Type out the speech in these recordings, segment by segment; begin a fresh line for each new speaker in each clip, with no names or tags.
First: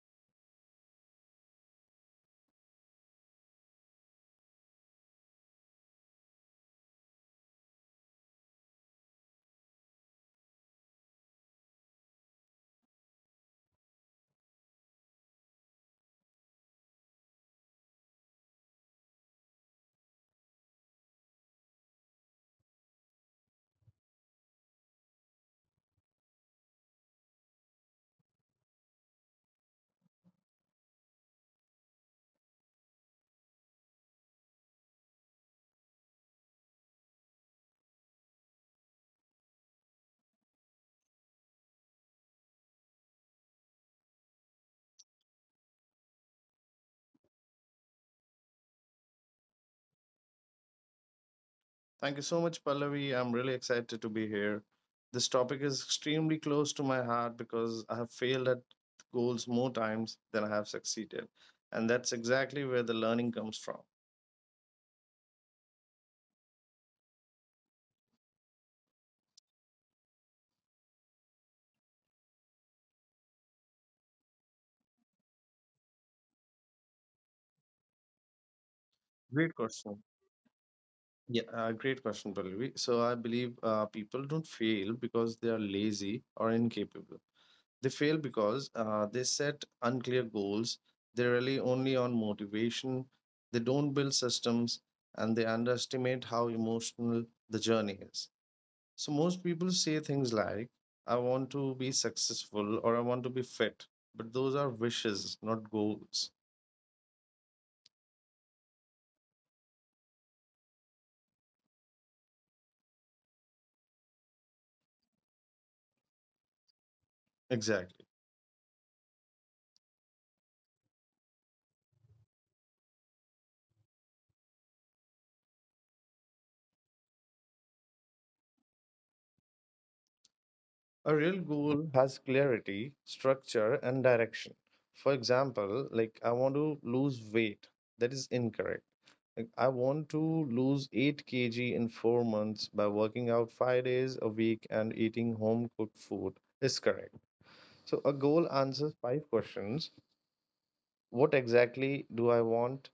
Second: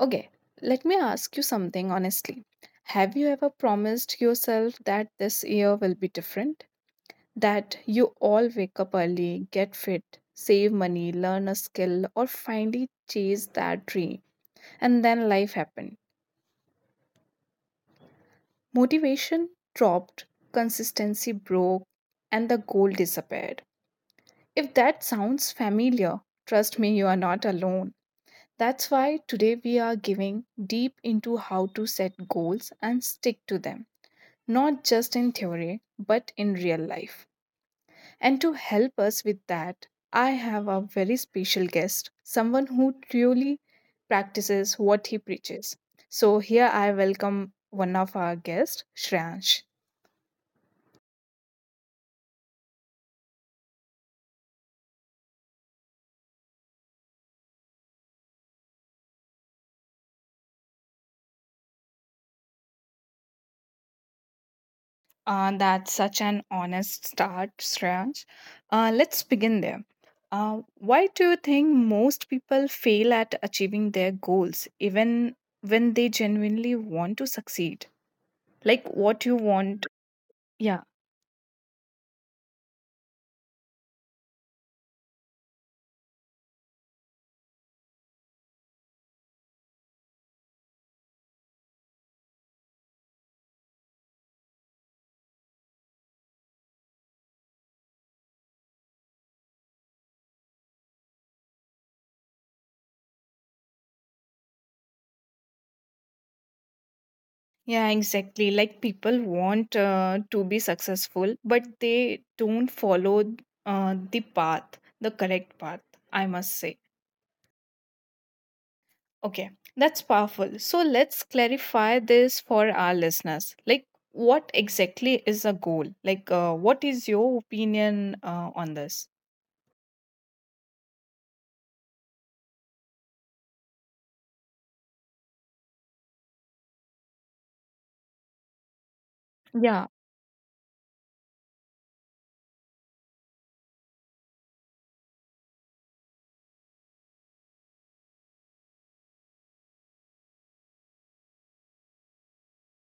Okay, let me ask you something honestly. Have you ever promised yourself that this year will be different? That you all wake up early, get fit, save money, learn a skill, or finally chase that dream? And then life happened. Motivation dropped, consistency broke, and the goal disappeared. If that sounds familiar, trust me, you are not alone. That's why today we are giving deep into how to set goals and stick to them, not just in theory, but in real life. And to help us with that, I have a very special guest, someone who truly practices what he preaches. So here I welcome one of our guests, Shreyansh.
Thank you so much, Pallavi. I'm really excited to be here. This topic is extremely close to my heart because I have failed at goals more times than I have succeeded. And that's exactly where the learning comes from.
That's such an honest start, Shreyansh. Let's begin there. Why do you think most people fail at achieving their goals, even when they genuinely want to succeed? Like what you
Great
want?
question.
Yeah.
Yeah, Great question, Pallavi. So I believe people don't fail because they are lazy or incapable. They fail because they set unclear goals. They rely only on motivation. They don't build systems, and they underestimate how emotional the journey is. So most people say things like, I want to be successful, or I want to be fit. But those are wishes, not goals.
Yeah, exactly. Like people want to be successful, but they don't follow the path, the correct path, I must say.
Exactly.
Okay, that's powerful. So let's clarify this for our listeners. Like, what exactly is a goal? Like, what is your opinion on this?
A real goal has clarity, structure, and direction. For example, like, I want to lose weight. That is incorrect. Like, I
Yeah.
want to lose 8 kg in 4 months by working out 5 days a week and eating home cooked food is correct. So a goal answers five questions. What exactly do I want?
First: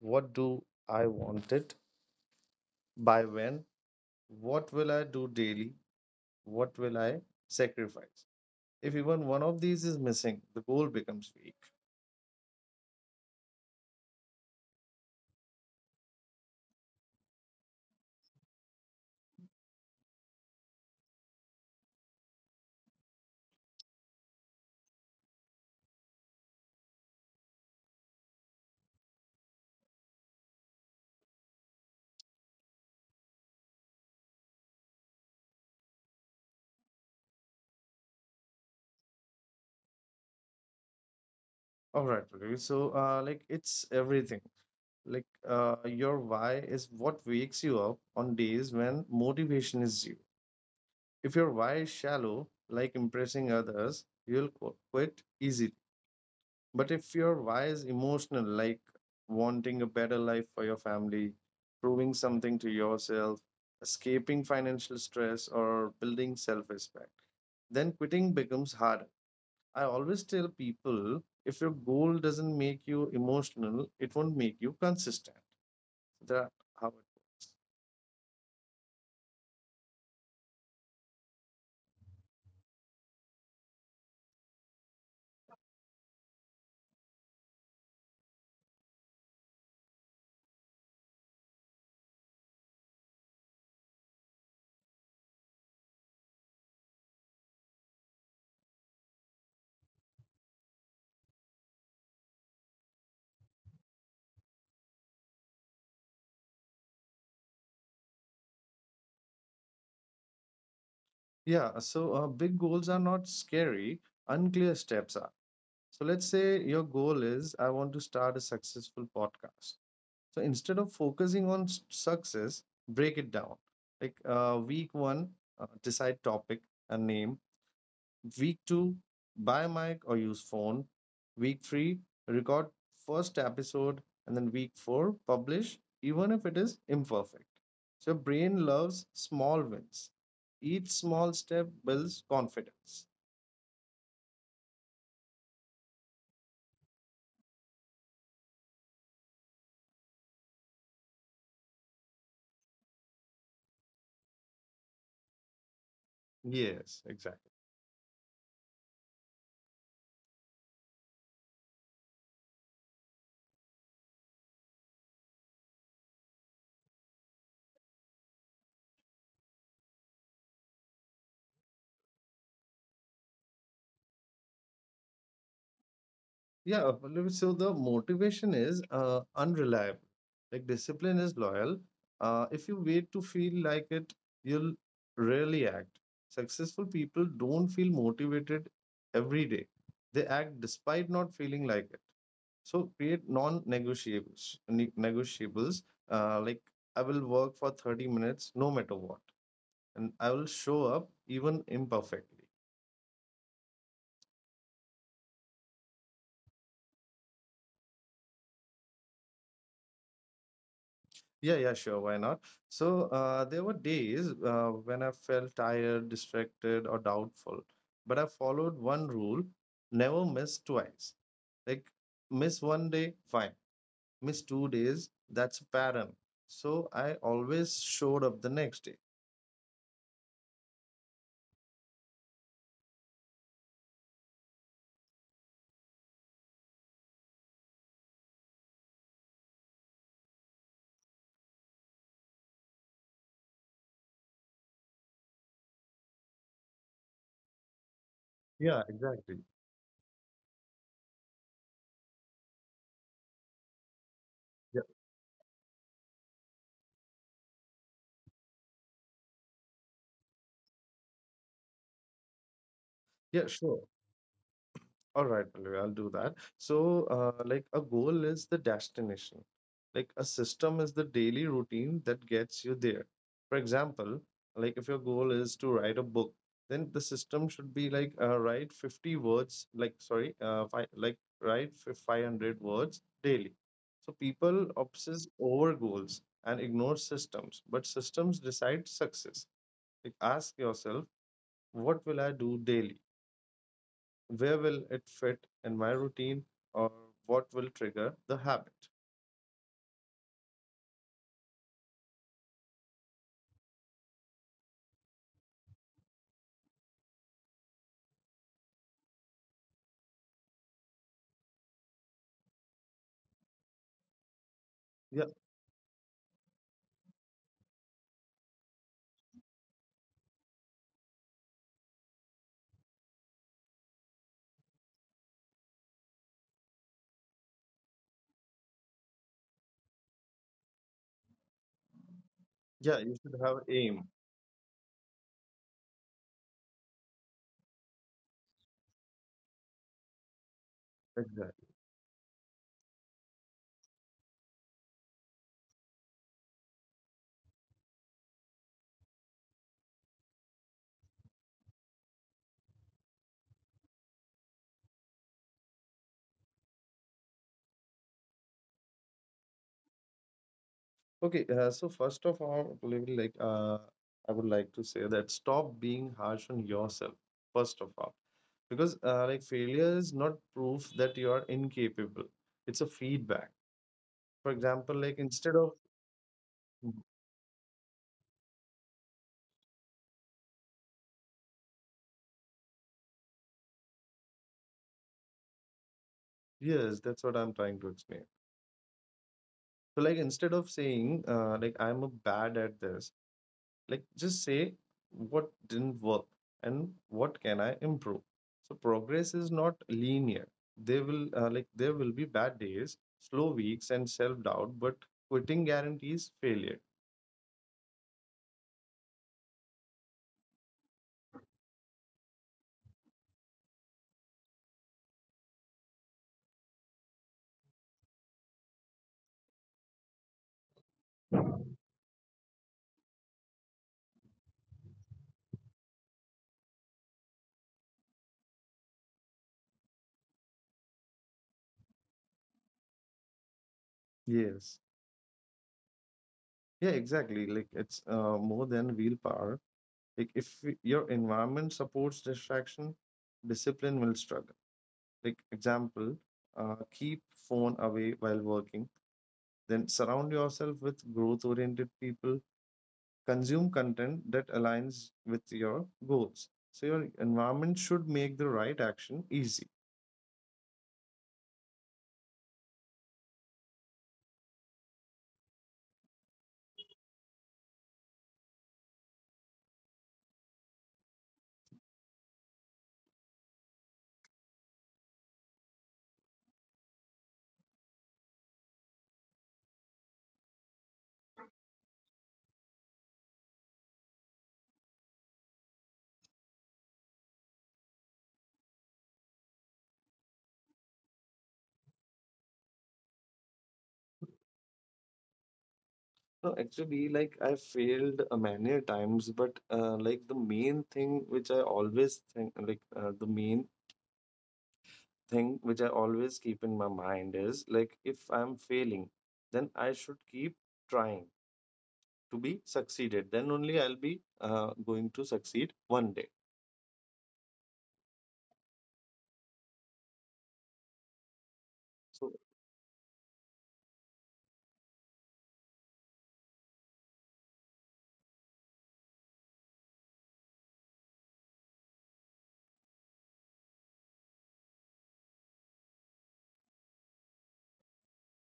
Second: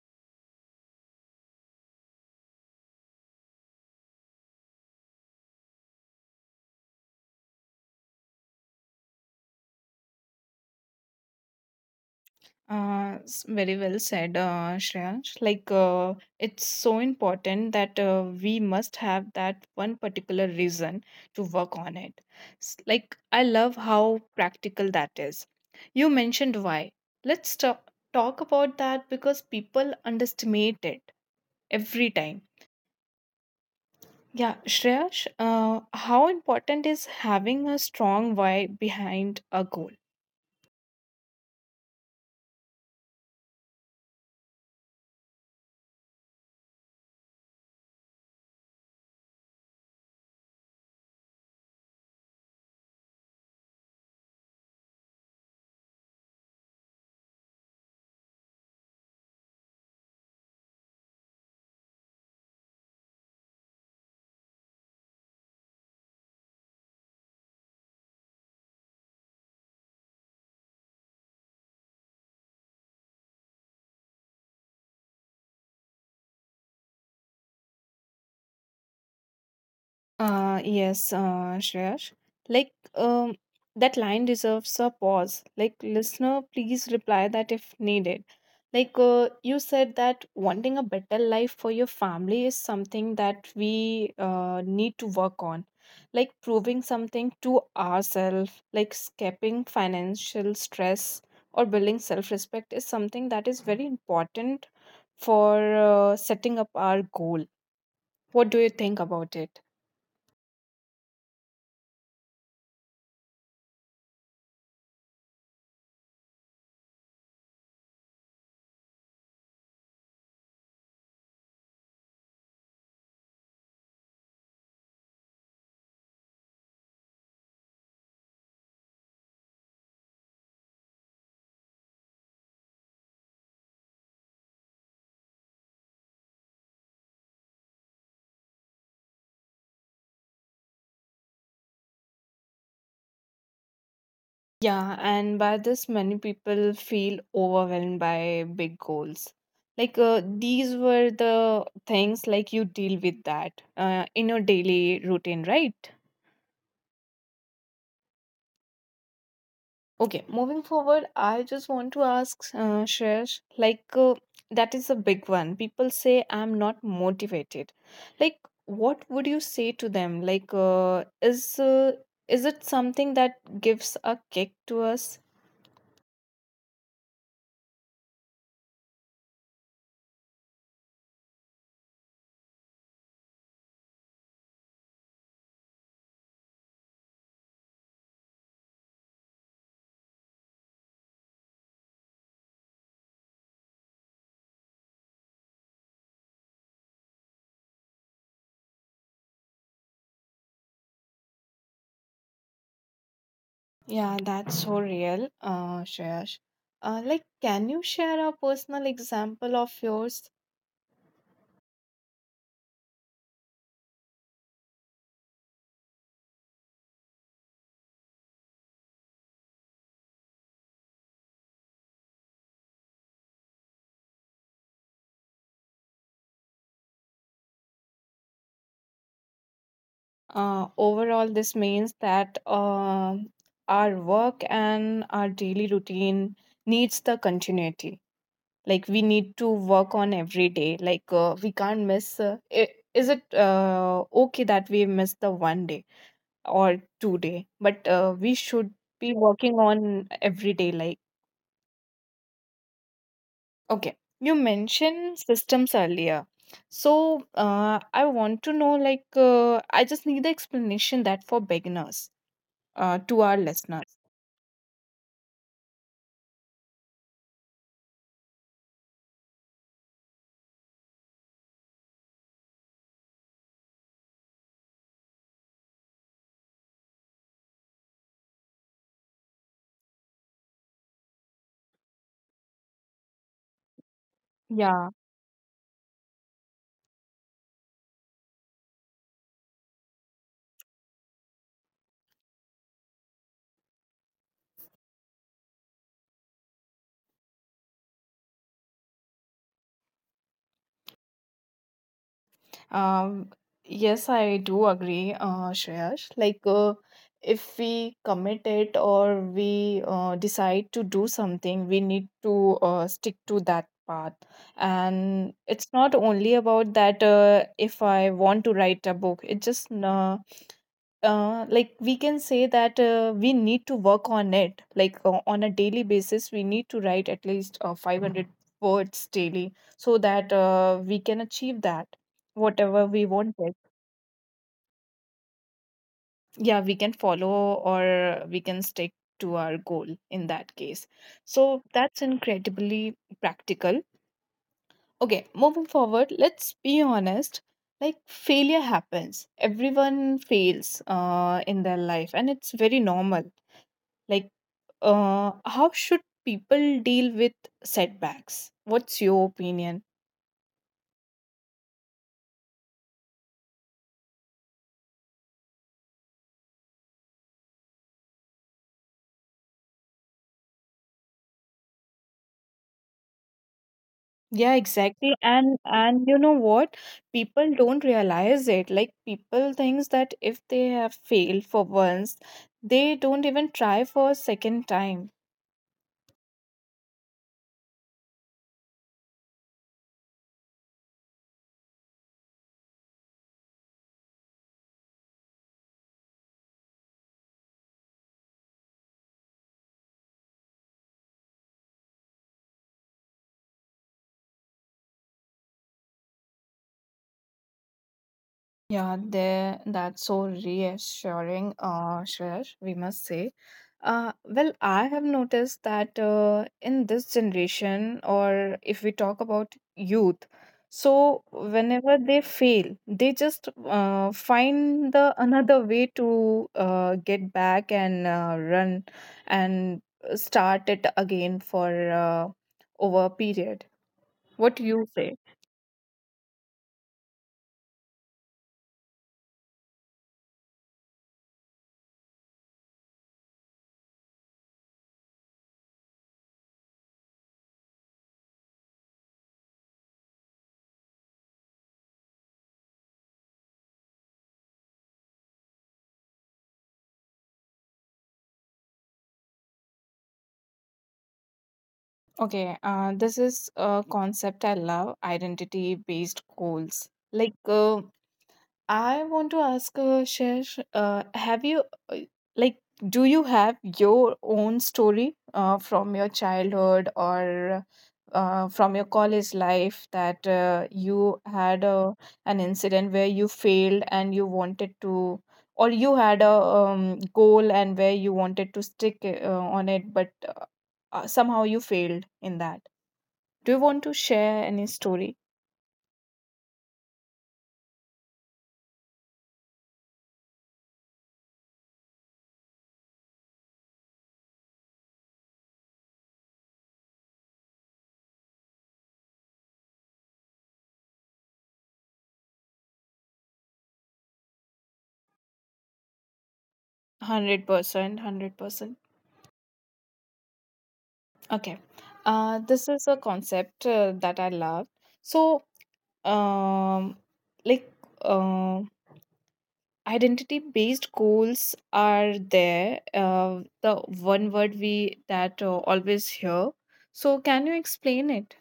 What do I want it? By when? What will I do daily? What will I sacrifice? If even one of these is missing, the goal becomes weak.
Very well said, Shreyansh. Like, it's so important that we must have that one particular reason to work on it. Like, I love how practical that is. You mentioned why. Let's talk about that because people underestimate it every time. Yeah, Shreyansh, how important is having a strong why behind a goal?
All right, Pradeep. So, like, it's everything. Like, your why is what wakes you up on days when motivation is zero. If your why is shallow, like impressing others, you'll quit easily. But if your why is emotional, like wanting a better life for your family, proving something to yourself, escaping financial stress, or building self respect, then quitting becomes harder. I always tell people, if your goal doesn't make you emotional, it won't make you consistent. That how it
Yes, Shreyash. Like, that line deserves a pause. Like, listener, please reply that if needed. Like, you said that wanting a better life for your family is something that we need to work on. Like, proving something to ourselves, like escaping financial stress or building self respect is something that is very important for setting up our goal. What do you think about it?
yeah, so big goals are not scary, unclear steps are. So let's say your goal is, I want to start a successful podcast. So instead of focusing on success, break it down. Like, week one, decide topic and name. Week two, buy mic or use phone. Week three, record first episode, and then week four, publish, even if it is imperfect. So your brain loves small wins. Each small step builds confidence.
Yeah, and by this, many people feel overwhelmed by big goals. Like these were the things like you deal with that in your daily routine, right?
Yes, exactly.
Okay, moving forward, I just want to ask Shresh, like that is a big one. People say I'm not motivated. Like, what would you say to them? Like, is it something that gives a kick to us?
Yeah, Pallavi, so the motivation is unreliable. Like, discipline is loyal. If you wait to feel like it, you'll rarely act. Successful people don't feel motivated every day. They act despite not feeling like it. So create non-negotiables. Ne- Negotiables Like, I will work for 30 minutes no matter what, and I will show up even imperfectly.
Yeah, that's so real, Shreyash. Like, can you share a personal example of yours?
Yeah, yeah, sure. Why not? So there were days when I felt tired, distracted, or doubtful, but I followed one rule: never miss twice. Like, miss 1 day, fine. Miss 2 days, that's a pattern. So I always showed up the next day.
Overall, this means that our work and our daily routine needs the continuity. Like, we need to work on every day. Like, we can't miss. I Is it okay that we miss the one day or two day? But we should
Yeah,
be
exactly.
working on every day. Like. Okay, you
Yeah,
mentioned systems earlier. So I want to know like I just need the explanation that for beginners to our
yeah, sure.
listeners.
All right, Pallavi, I'll do that. So, like, a goal is the destination. Like, a system is the daily routine that gets you there. For example, like if your goal is to write a book, then the system should be like, write 50 words, like sorry, fi like write fi- 500 words daily. So people
Yeah.
obsess over goals and ignore systems, but systems decide success. Like, ask yourself, what will I do daily? Where will it fit in my routine, or what will trigger the habit?
Um, yes, I do agree, Shreyash. Like if we commit it or we decide to do something, we need to stick to that path.
Yeah,
And it's not only about that, if I want to write a book, it just, like we can say that, we need to work on it like, on a daily basis we need to write at least, 500 words daily so that we can achieve that whatever
yeah,
we
you should have
wanted.
aim.
Yeah, we can follow or we can stick to our goal in that case. So
Exactly.
that's incredibly practical. Okay, moving forward, let's be honest. Like, failure happens. Everyone fails in their life, and it's very normal. Like, how should people deal with setbacks? What's your opinion?
Okay, so first of all, really, like, I would like to say that stop being harsh on yourself, first of all. Because like, failure is not proof that you are incapable, it's a feedback. For
Yeah,
example
exactly.
like instead
And
of
and you know what? People don't realize it. Like people thinks that if they have failed for once, they don't even try for a second time.
Yes, that's what I'm trying to explain. So like, instead of saying, like, I'm a bad at this, like just say, what didn't work, and what can I improve. So progress is not linear. They will Like, there will be bad days, slow weeks, and self doubt, but quitting guarantees failure.
Yeah, there that's so reassuring, Shreya, we must say. Well, I have noticed that in this generation, or if we talk about youth, so whenever they fail, they just find the another way to get back and run and start it again for over a period. What do
Yes.
you say?
Yeah, exactly. Like, it's more than willpower. Like, if your environment supports distraction, discipline will struggle. Like, example, keep phone away while working, then surround yourself with growth oriented people, consume content that aligns with your goals. So your environment should make the right action easy.
Okay, this is a concept I love, identity-based goals. Like, I want to ask, Shash, have you, uh, like, do you have your own story from your childhood or from your college life that you had a, an incident where you failed and you wanted to, or you had a goal and where you wanted to stick on it, but somehow you failed in that? Do you want to share any story?
No, actually, like, I failed many times, but like, the main thing which I always think, like, the main thing which I always keep in my mind is, like, if I'm failing, then I should keep trying to be succeeded. Then only I'll be going to succeed one day.
100%, 100%. Okay.
So
This is a concept that I love. So, um, like, uh, identity based goals are there. The one word we that always hear. So, can you explain it?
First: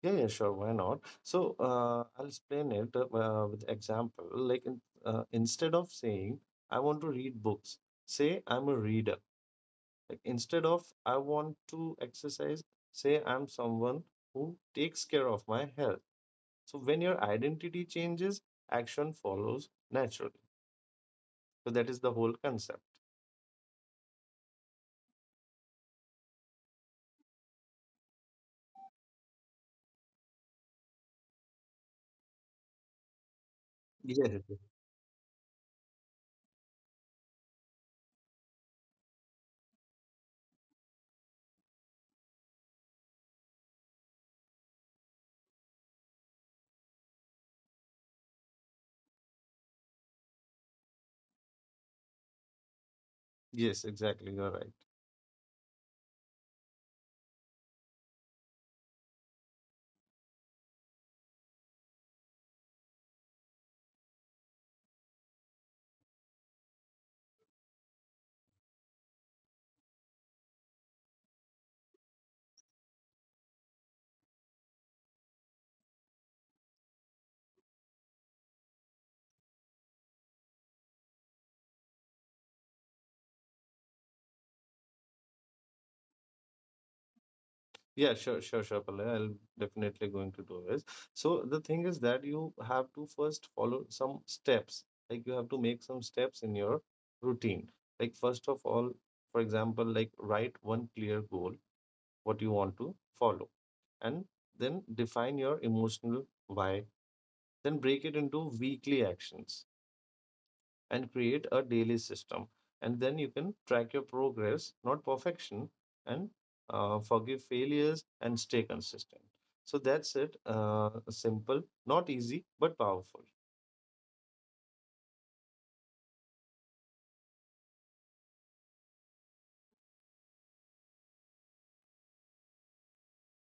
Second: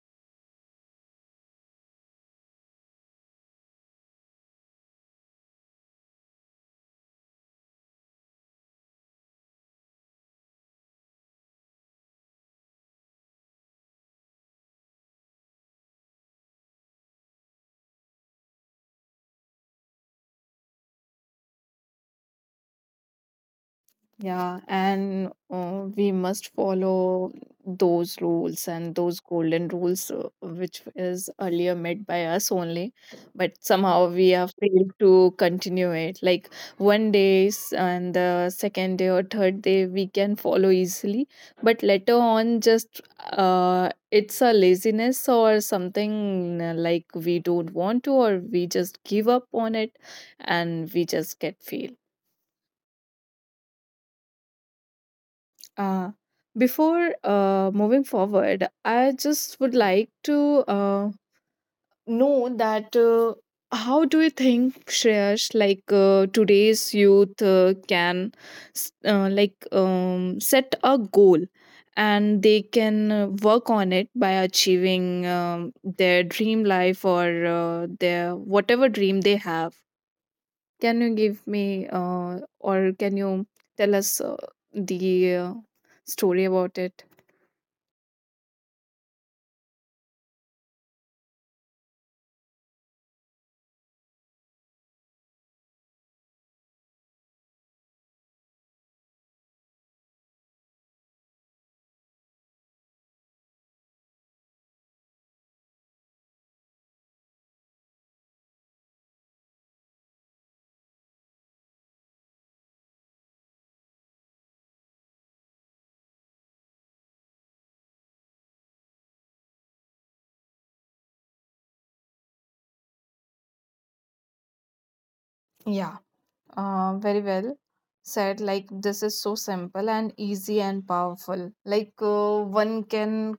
Yeah, yeah, sure. Why not? So I'll explain it with example. Like, instead of saying, I want to read books, say, I'm a reader. Like, instead of, I want to exercise, say, I'm someone who takes care of my health. So when your identity changes, action follows naturally. So that is the whole concept.
Yeah, and we must follow those rules and those golden rules, which is earlier made by us only, but somehow we
Yes,
have failed to continue it. Like one day and the second day or third day, we can follow easily, but later on, just it's a laziness or something like we don't want to, or we just give up on it and we just get failed.
yes, exactly. You're right.
Uh, Before moving forward, I just would like to know that, how do you think, Shreyash, like today's youth can like set a goal and they can work on it by achieving their dream life or their whatever dream they have. Can you give me or can you tell us the story about it?
Yeah, sure, sure, sure, Palay. I'll definitely going to do this. So the thing is that you have to first follow some steps. Like, you have to make some steps in your routine. Like, first of all, for example, like, write one clear goal, what you want to follow, and then define your emotional why. Then break it into weekly actions and create a daily system. And then you can track your progress, not perfection, and forgive failures and stay consistent. So that's it. Simple, not easy, but powerful.
Yeah, very well said. Like, this is so simple and easy and powerful. Like, one can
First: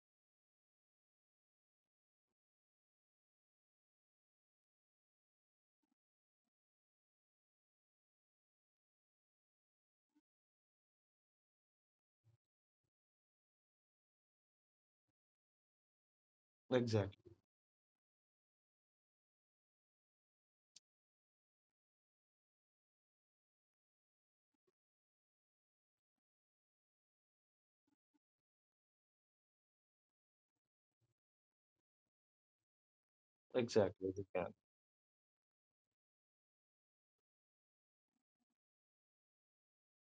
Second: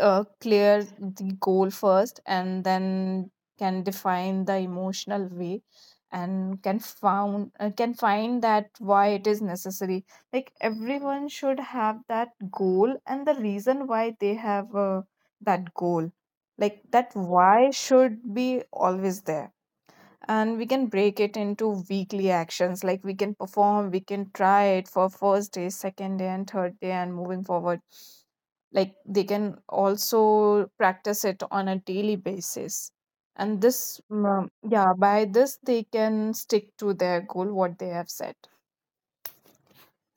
clear the goal first and then can define the emotional way and can found can find that why it is necessary. Like, everyone should have that goal and the reason why they have that goal. Like, that
Exactly.
why should be always there, and we can break it into weekly actions. Like, we can perform, we can try it for first day, second day, and third day and moving forward. Like, they can also practice it on a daily basis. And this,
Exactly. They can.
yeah, by this they can stick to their goal what they have set.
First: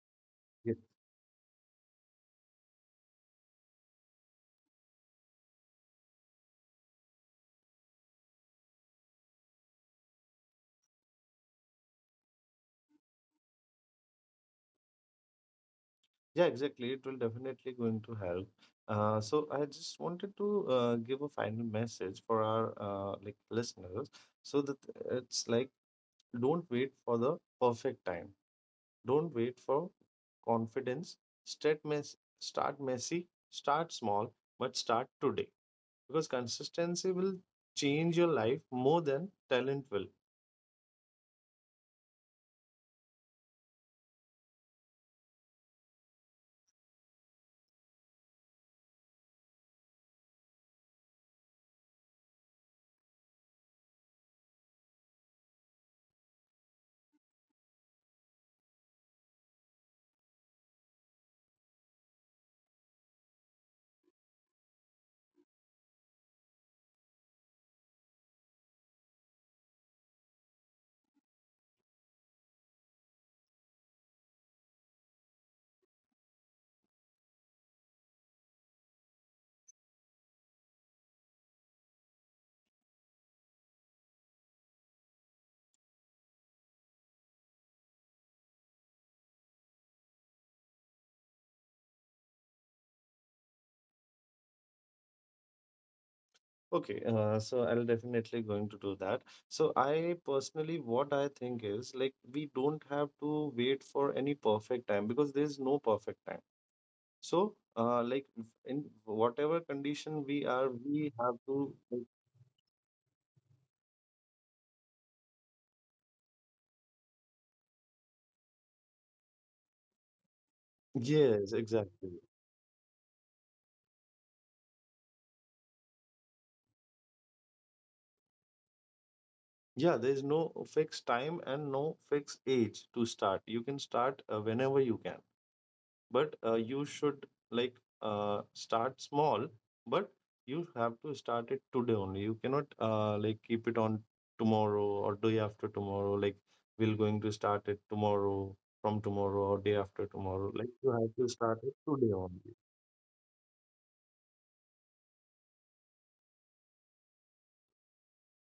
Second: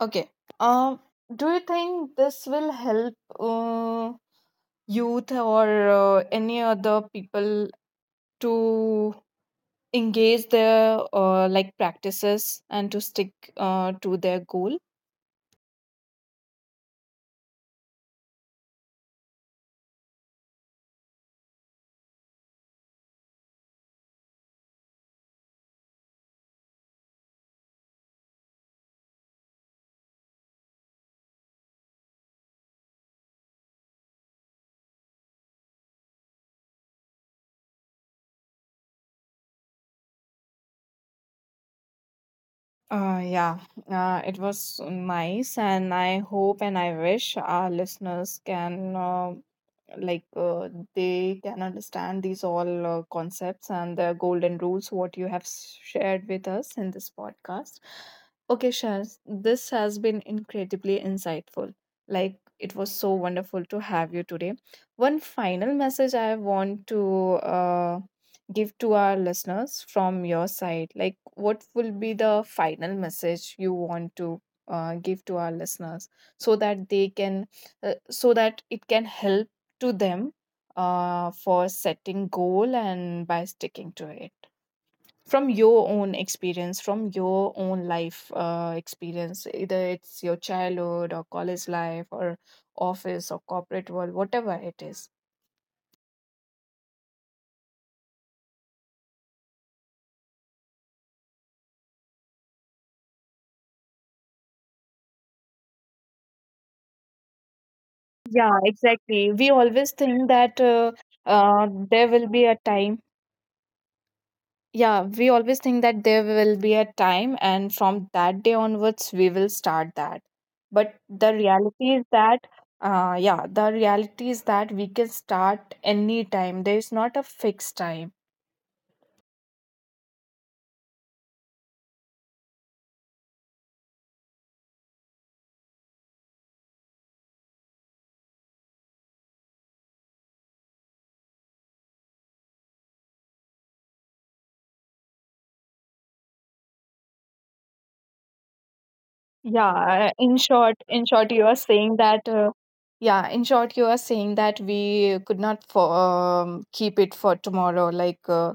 Okay.
Yeah.
um do you think this will help uh, youth or any other people to engage their like practices and to stick to their goal?
Yeah, exactly. It will definitely going to help. So I just wanted to give a final message for our, like, listeners. So that, it's like, don't wait for the perfect time. Don't wait for confidence. Start messy, start small, but start today, because consistency will change your life more than talent will.
Yeah, it was nice, and I hope and I wish our listeners can, like they can understand these all concepts and the golden rules what you have shared with us in this podcast. Okay, Shaz, this has been incredibly insightful. Like it was so wonderful to have you today. One final message I want to uh, give to our listeners from your side? Like, what will be the final message you want to give to our listeners so that they can, so that it can help to them for setting goal and by sticking to it? From your own experience, from your own life experience, either it's your childhood or college life or office or corporate world, whatever it is.
Okay, so I'll definitely going to do that. So I personally, what I think is, like, we don't have to wait for any perfect time because there is no perfect time. So, like,
Yeah,
in
exactly. We
whatever
always think
condition
that
we are, we have to.
there
Like,
will be a time. Yeah, we always think that there will be a time, and from that day onwards, we will start that. But the
yes,
reality is that,
exactly.
yeah, the reality is that we can start any time. There is not a fixed time.
Yeah, there is no fixed time and no fixed age to start. You can start whenever you can, but you should, like, start small, but you have to start it today only. You cannot like, keep it on tomorrow or day after tomorrow. Like, we're going to start it tomorrow, from tomorrow or day
Yeah,
after
in
tomorrow.
short,
Like, you
in
have
short,
to
you are
start it
saying
today
that.
only.
Yeah, in short, you are saying that we could not, keep it for tomorrow, like.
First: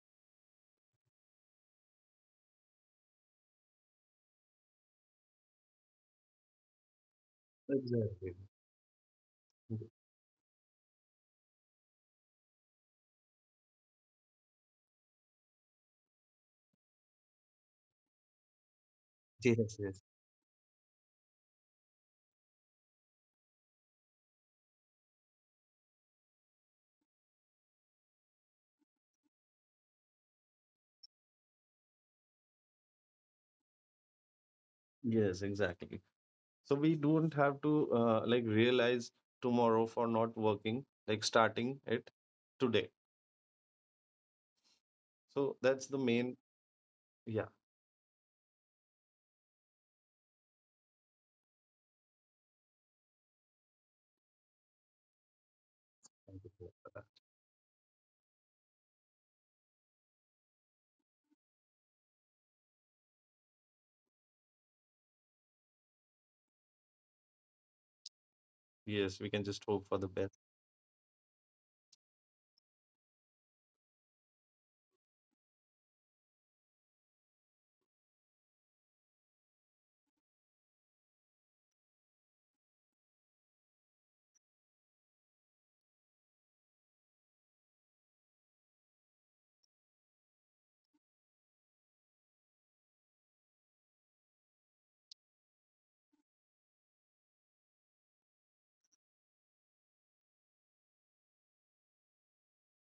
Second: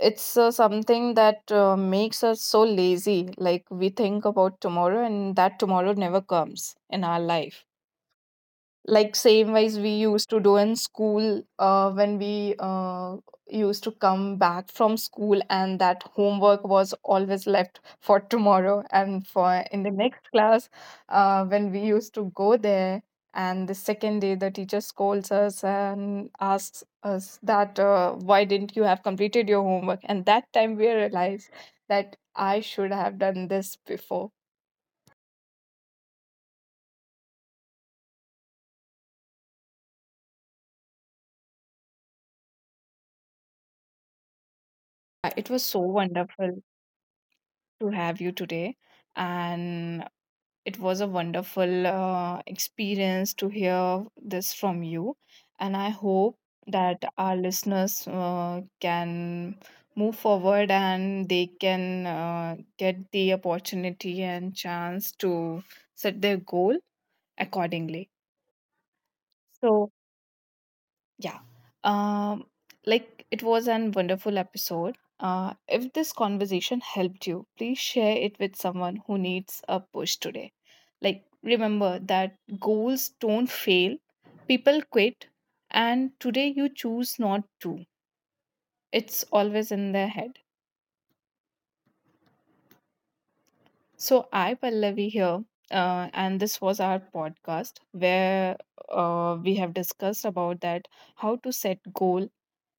It's something that makes us so lazy, like we think about tomorrow and that tomorrow never comes in our life,
Exactly.
like same ways we used to do in school when we used to come back from school and that homework was always left for tomorrow and for
Yes,
in the
yes.
next class when we used to go there, and the second day the teacher scolds us and asks us that, why didn't you have completed your homework, and that time we realized that I should have done this before.
Yes, exactly. So we don't have to like, realize tomorrow for not working, like starting it today.
It
So
was so
that's the main.
wonderful
Yeah.
to have you today, and it was a wonderful experience to hear this from you, and I hope
Thank you for that.
that our listeners can move forward and they can get the opportunity and chance to set their goal accordingly.
Yes, we can just hope
So,
for the best.
yeah. Um, like it was an wonderful episode. If this conversation helped you, please share it with someone who needs a push today. Like, remember that goals don't fail, people quit, and today you choose not to. It's always in their head. So, I, Pallavi, here, and this was our podcast where we have discussed about that how to set goal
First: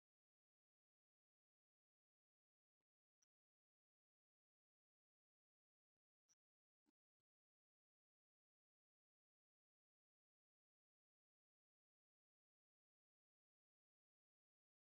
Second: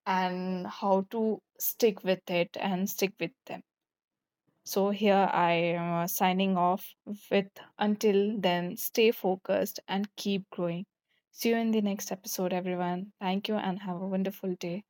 and how to stick with it and stick with them. So here I am signing off with, until then stay focused and keep growing. See you in the next episode, everyone. Thank you and have a wonderful day.